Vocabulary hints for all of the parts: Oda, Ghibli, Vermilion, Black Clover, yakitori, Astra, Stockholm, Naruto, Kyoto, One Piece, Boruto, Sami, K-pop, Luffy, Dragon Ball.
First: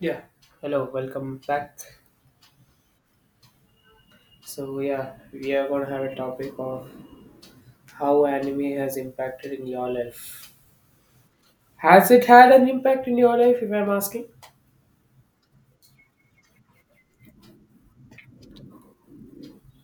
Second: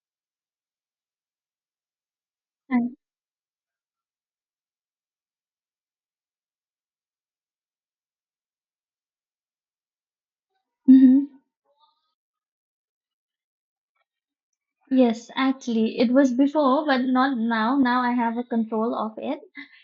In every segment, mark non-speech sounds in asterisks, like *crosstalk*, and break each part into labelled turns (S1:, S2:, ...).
S1: Yeah, hello, welcome back.
S2: And
S1: So, yeah, we are going to have a topic of how anime has impacted in your life.
S2: hmm
S1: Has it had an impact in your life, if I'm asking?
S2: yes, actually, it was before, but not now. Now I have a control of it.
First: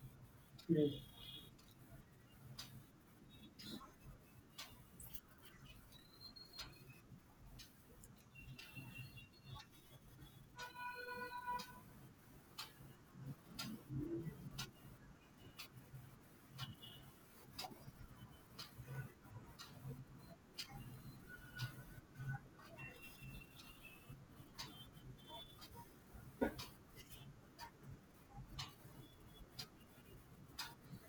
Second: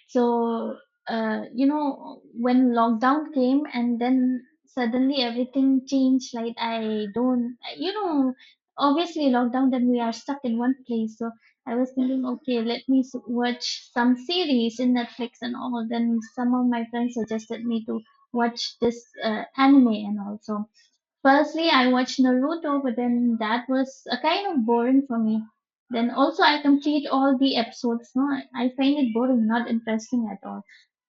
S2: So,
S1: Mm.
S2: when lockdown came and then suddenly everything changed. Like I don't, you know, obviously lockdown. Then we are stuck in one place. So I was thinking, okay, let me watch some series in Netflix and all. Then some of my friends suggested me to watch this anime and also. Firstly, I watched Naruto, but then that was a kind of boring for me. Then also I complete all the episodes. No, I find it boring, not interesting at all.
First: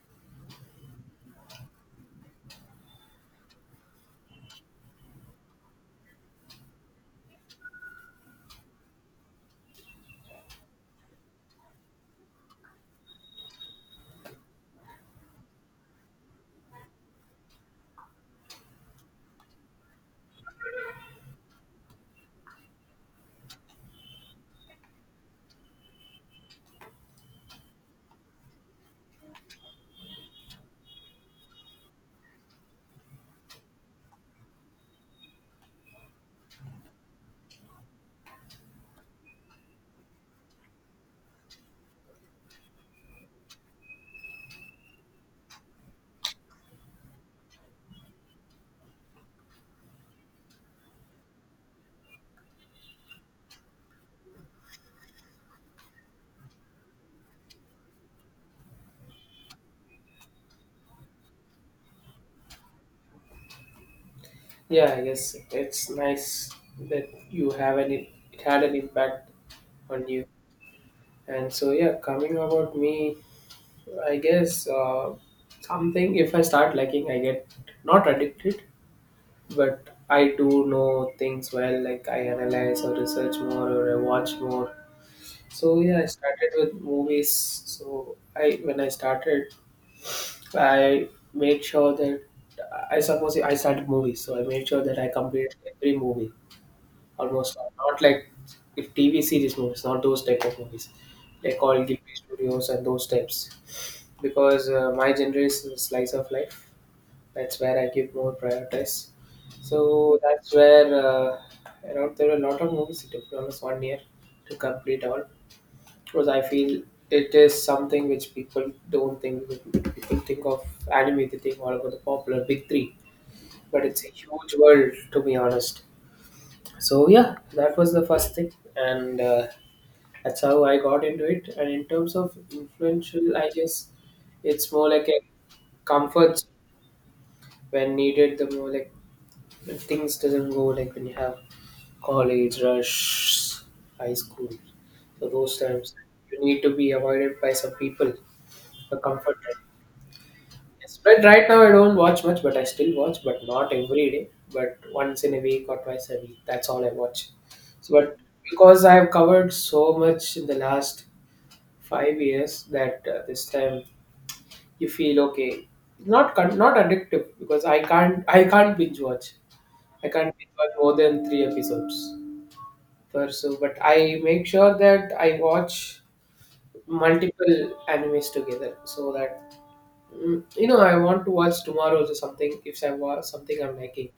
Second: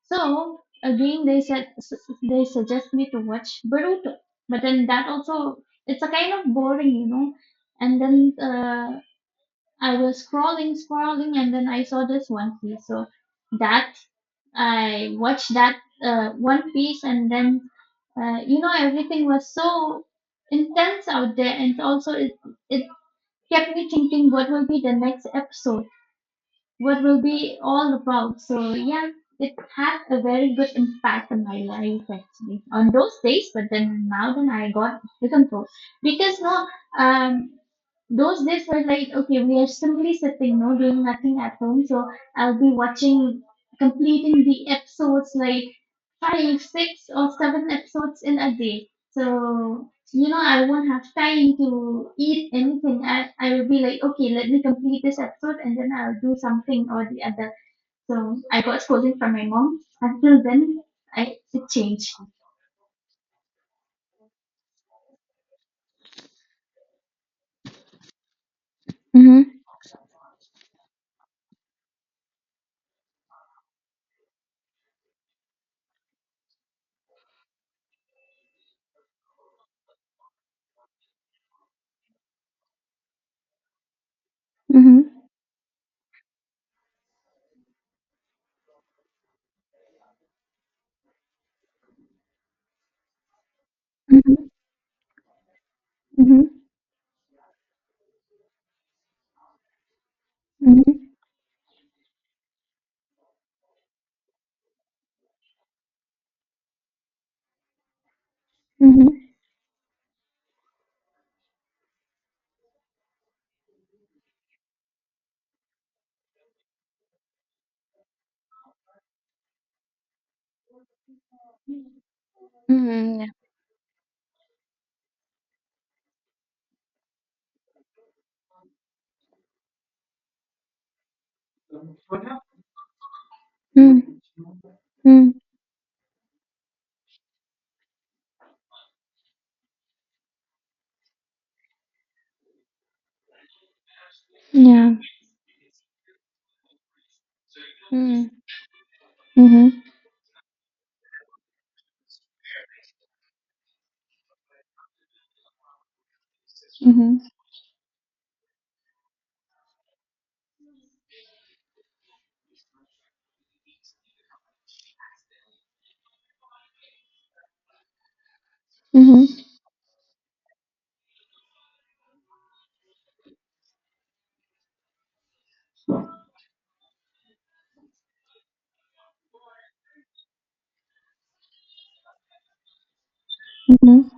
S2: So again, they suggest me to watch Boruto, but then that also it's a kind of boring, And then I was scrolling, and then I saw this One Piece. So that I watched that One Piece, and then you know everything was so intense out there, and also it kept me thinking what will be the next episode, what will be all about. So yeah, it had a very good impact on my life actually on those days. But then now then I got become pro because no um those days were like, okay, we are simply sitting, no, doing nothing at home. So I'll be watching, completing the episodes like five, six, or seven episodes in a day. So, you know, I won't have time to eat anything. I will be like, okay, let me complete this episode and then I'll do something or the other. So I got scolding from my mom. Until then, I it changed.
S1: Yeah, I guess it's nice that you have an it had an impact on you. And so, yeah, coming about me, I guess something if I start liking, I get not addicted, but I do know things well, like I analyze or research more or I watch more.
S2: Mm-hmm.
S1: So yeah, I started with movies. So I When I started, I made sure that I suppose I started movies. So I made sure that I completed every movie
S2: Mm-hmm.
S1: almost. Not like if TV series movies, not those type of movies,
S2: Mm-hmm.
S1: like all Ghibli studios and those types. Because my generation is slice of life. That's where I give more prioritize. So that's where around there were a lot of movies. It took me almost one year to complete all, because I feel it is something which people don't think. People think of anime, they think all about the popular big three,
S2: Mm-hmm.
S1: but it's a huge world to be honest. So yeah, that was the first thing, and that's how I got into it. And in terms of influential, I guess
S2: Mm-hmm.
S1: it's more like a comfort zone when needed. The more like when things doesn't go, like when you have college rush, high school.
S2: Yeah.
S1: So those times you need to be avoided by some people.
S2: Mm-hmm. Yeah.
S1: The comfort
S2: Mhm,
S1: Yes, but right now I don't watch much, but I still watch, but not every day, but once in a week or twice a week. That's all I
S2: mhm,
S1: watch. So, but because I have covered so much in the last 5 years, that this time you feel okay. Not not addictive because I can't binge
S2: mhm,
S1: watch. I can't binge watch more than three episodes per so. But I make sure that I watch multiple animes together so that, I want to watch tomorrow or something. If I watch something I'm
S2: mhm,
S1: liking,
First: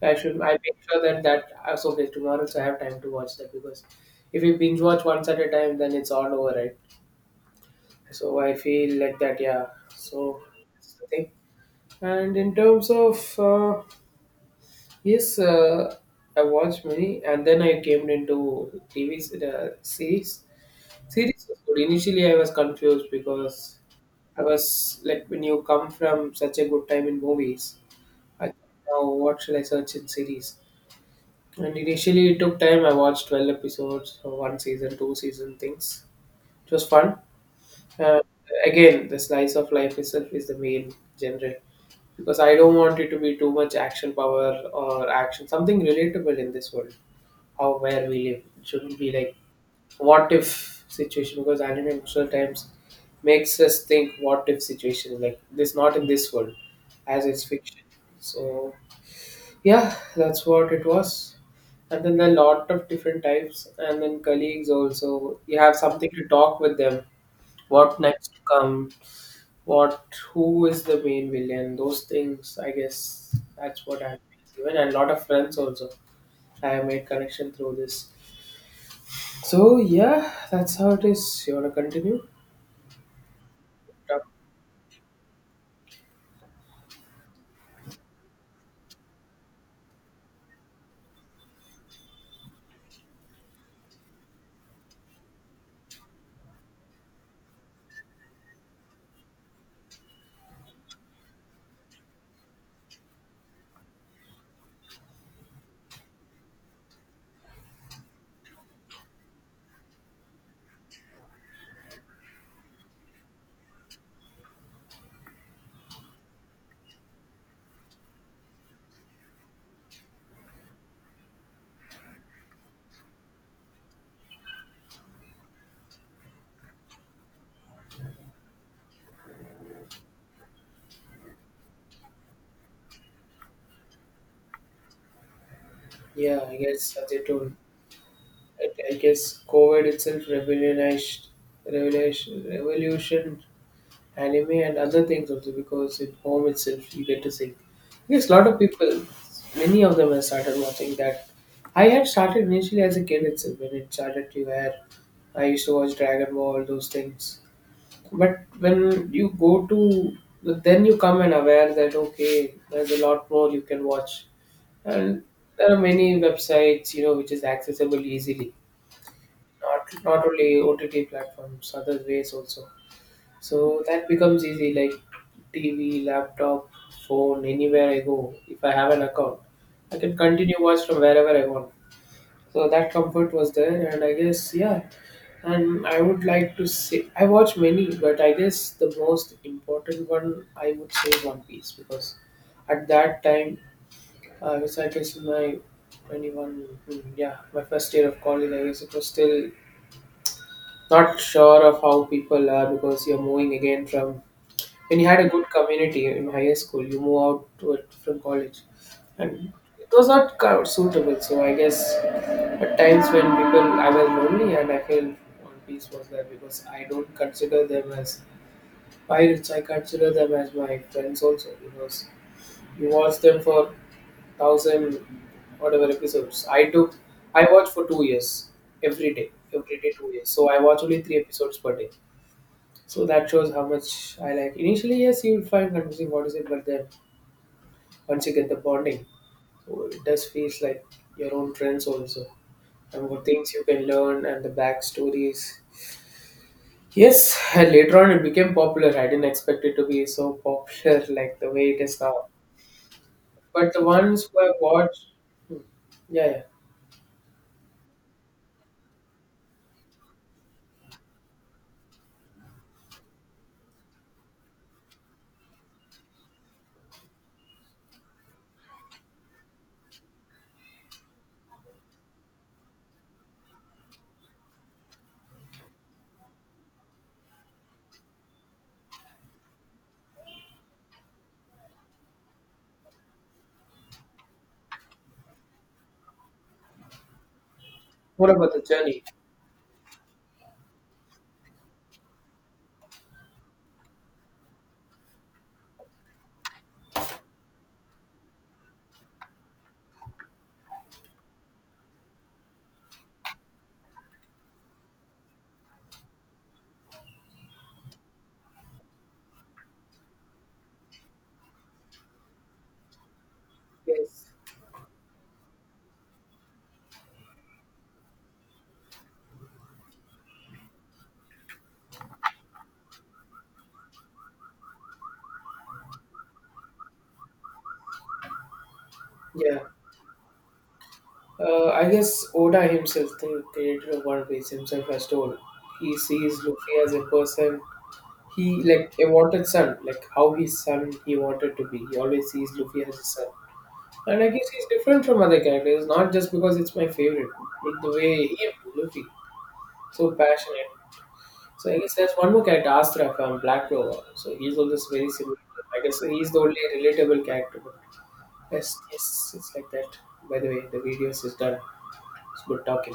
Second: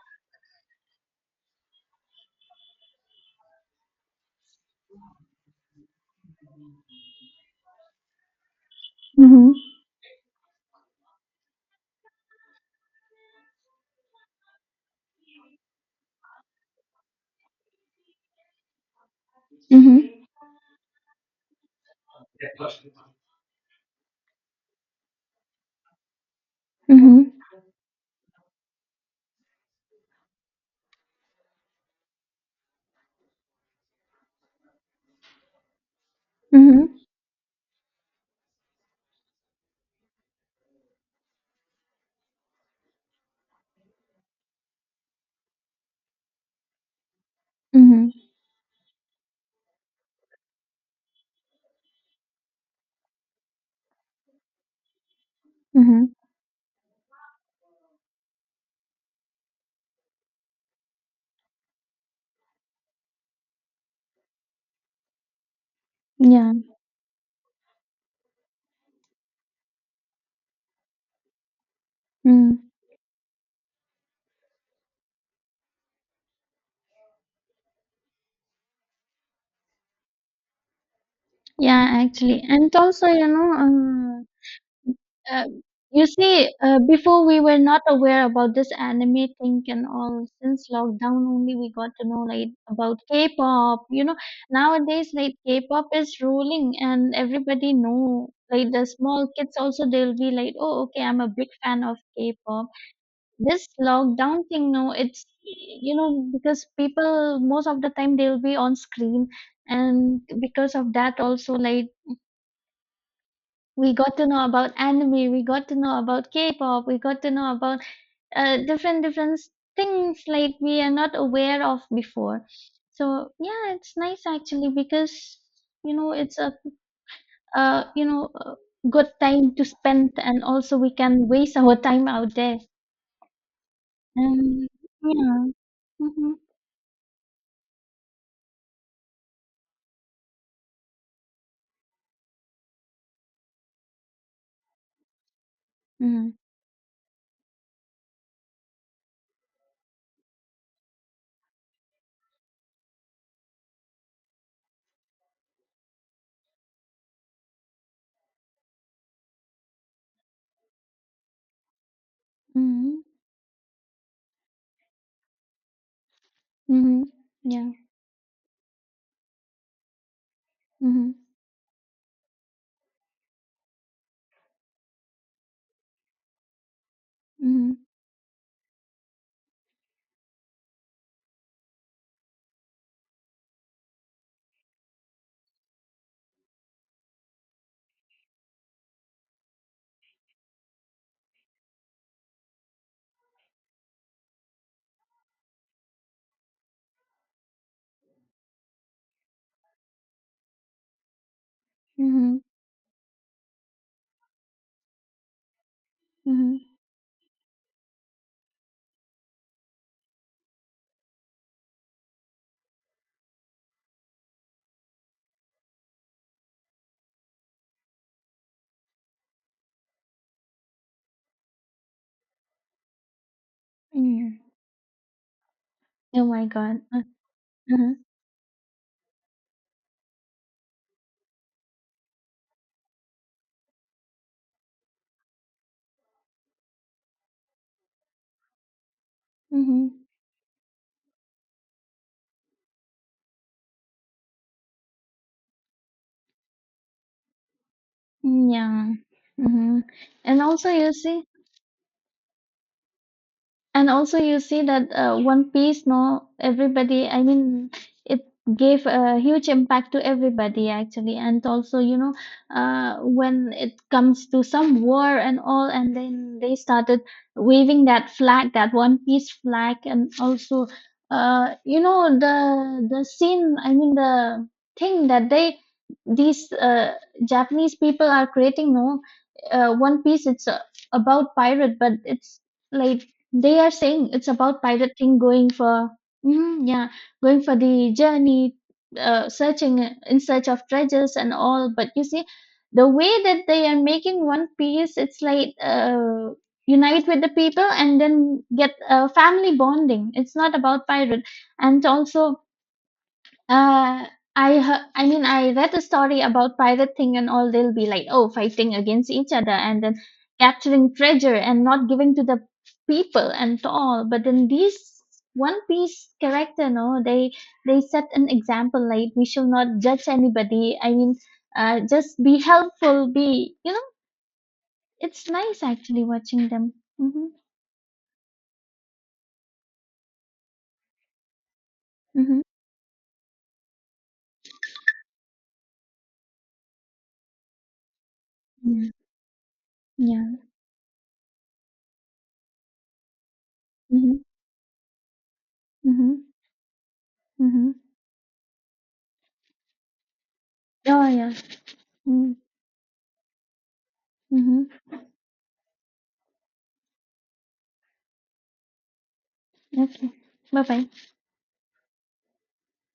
S1: I should. I make sure that so okay tomorrow, so I have time to watch that, because if you binge watch once at a time, then it's all over, right? So I feel like that,
S2: mhm,
S1: yeah. So that's the thing. And in terms of yes, I watched many, and then I came into TV the
S2: mhm,
S1: series. Series was good. Initially, I was confused because I was like, when you come from such a good time in
S2: mhm,
S1: movies, I think, now what shall I search in series? And initially it took time. I watched 12 episodes, so one season, two season things. It was
S2: mhm,
S1: fun. Uh, Again, the slice of life itself is the main genre because I don't want it to be too much action power or action. Something relatable in this world, how where
S2: mhm,
S1: we live. It shouldn't be like what if situation, because anime sometimes makes us think what if situation like this not
S2: mhm.
S1: in this world, as it's fiction. So yeah, that's what it was. And then there are a lot of different types, and then colleagues also. You have something to
S2: Yeah,
S1: talk with them. What next to come? What? Who is the main villain? Those things,
S2: mm.
S1: I guess that's what I've given, and a lot of friends also. I have made connection through this. So yeah, that's how it is. You wanna
S2: Yeah,
S1: continue?
S2: actually. And also, you know, uh, you see, before we were not aware about this anime thing and all. Since lockdown only, we got to know like about K-pop. You know, nowadays like K-pop is ruling, and everybody know. Like the small kids also, they'll be like, "Oh, okay, I'm a big fan of K-pop." This lockdown thing, no, it's you know because people most of the time they'll be on screen, and because of that also, like, we got to know about anime, we got to know about K-pop, we got to know about different different things like we are not aware of before. So yeah, it's nice actually because you know it's a a good time to spend, and also we can waste our time out there and yeah. Mm-hmm.
S1: Yeah, I guess as you told, I guess COVID itself revolutionized, revolution, revolution anime and other things also, because at
S2: Mm-hmm.
S1: home itself you get to see. Yes, a lot of people, many of them have started watching that. I had started initially as a kid itself when it started to air. I used to watch Dragon Ball, those things. But when you go to, then you come and aware that okay, there's
S2: Mhm,
S1: a lot more you can watch, and there are many websites,
S2: mhm,
S1: which is
S2: yeah,
S1: accessible easily. Not only OTT
S2: mhm,
S1: platforms, other ways also. So that becomes easy like TV, laptop, phone,
S2: mhm,
S1: anywhere I go. If I have an account, I can continue watch from wherever I want. So that comfort was there, and I guess, yeah. And I would like to say, I watch many, but I guess the most important one I would say is One Piece because at that time, I was, I guess, in my 21, yeah, my first year of college, I guess. It was still not sure of how
S2: mhm,
S1: people are because you're moving again from. When you had a good community in higher
S2: mhm,
S1: school, you move out to a different college, and it was not kind of suitable. So I guess at times when people I was lonely and I feel One Piece was there because I don't consider them as pirates. I consider them as my friends also because you watch them for
S2: mm.
S1: thousand whatever
S2: Oh my
S1: episodes.
S2: God.
S1: I watched for
S2: Mhm,
S1: 2 years, every day 2 years. So I watch only three episodes per day. So that shows how much I like. Initially, yes, you will find confusing what is it, but then once you get the bonding, oh, it
S2: mhm,
S1: does feels like your own friends also, and what things you can learn, and the backstories. Yes, and later on it
S2: mm,
S1: became
S2: yeah,
S1: popular. I didn't expect it
S2: mhm.
S1: to be so
S2: And also, you
S1: popular *laughs*
S2: see,
S1: like the way it is now. But the
S2: and also
S1: ones
S2: you
S1: who have
S2: see that
S1: watched,
S2: one
S1: hmm,
S2: piece,
S1: yeah,
S2: no,
S1: yeah.
S2: everybody, I mean, it gave a huge impact to everybody actually. And also, you know, when it comes to some war and all, and then they started waving that flag, that one piece flag. And also you know the scene, I mean the thing that they, these japanese people are creating, no, one piece, it's about pirate, but it's like they are saying it's about pirate thing going for mm, yeah, going for the
S1: What about
S2: journey,
S1: the journey?
S2: searching in search of treasures and all. But you see, the way that they are making One Piece, it's like unite with the people and then get a family bonding. It's not about pirate, and also uh, I heard, I mean, I read a story about pirate thing and all. They'll be like, oh, fighting against each other and then capturing treasure and not giving to the people and all.
S1: Yes,
S2: But then these One Piece character, no, they set an example like we shall not judge anybody. I mean, just be helpful. Be you know, it's nice actually watching them. Mm-hmm.
S1: yeah. I guess
S2: Mm-hmm.
S1: Oda himself, the creator of One Piece himself, has told he sees Luffy as a person. He
S2: Mm.
S1: like a wanted son, like how
S2: Yeah.
S1: his son he wanted to be. He always sees Luffy as his son, and
S2: Mm-hmm.
S1: I guess he's different from other characters. Not
S2: Mm-hmm.
S1: just because it's my favorite, but
S2: Mm-hmm.
S1: the way he Luffy so passionate.
S2: Oh yeah.
S1: So I guess there's one
S2: Mm-hmm.
S1: more character, Astra from Black Clover. So he's
S2: Mm-hmm.
S1: also very similar. I guess he's the only relatable character. But yes, yes, it's like that.
S2: Okay.
S1: By the way,
S2: Bye
S1: the
S2: bye.
S1: videos is done. It's good talking.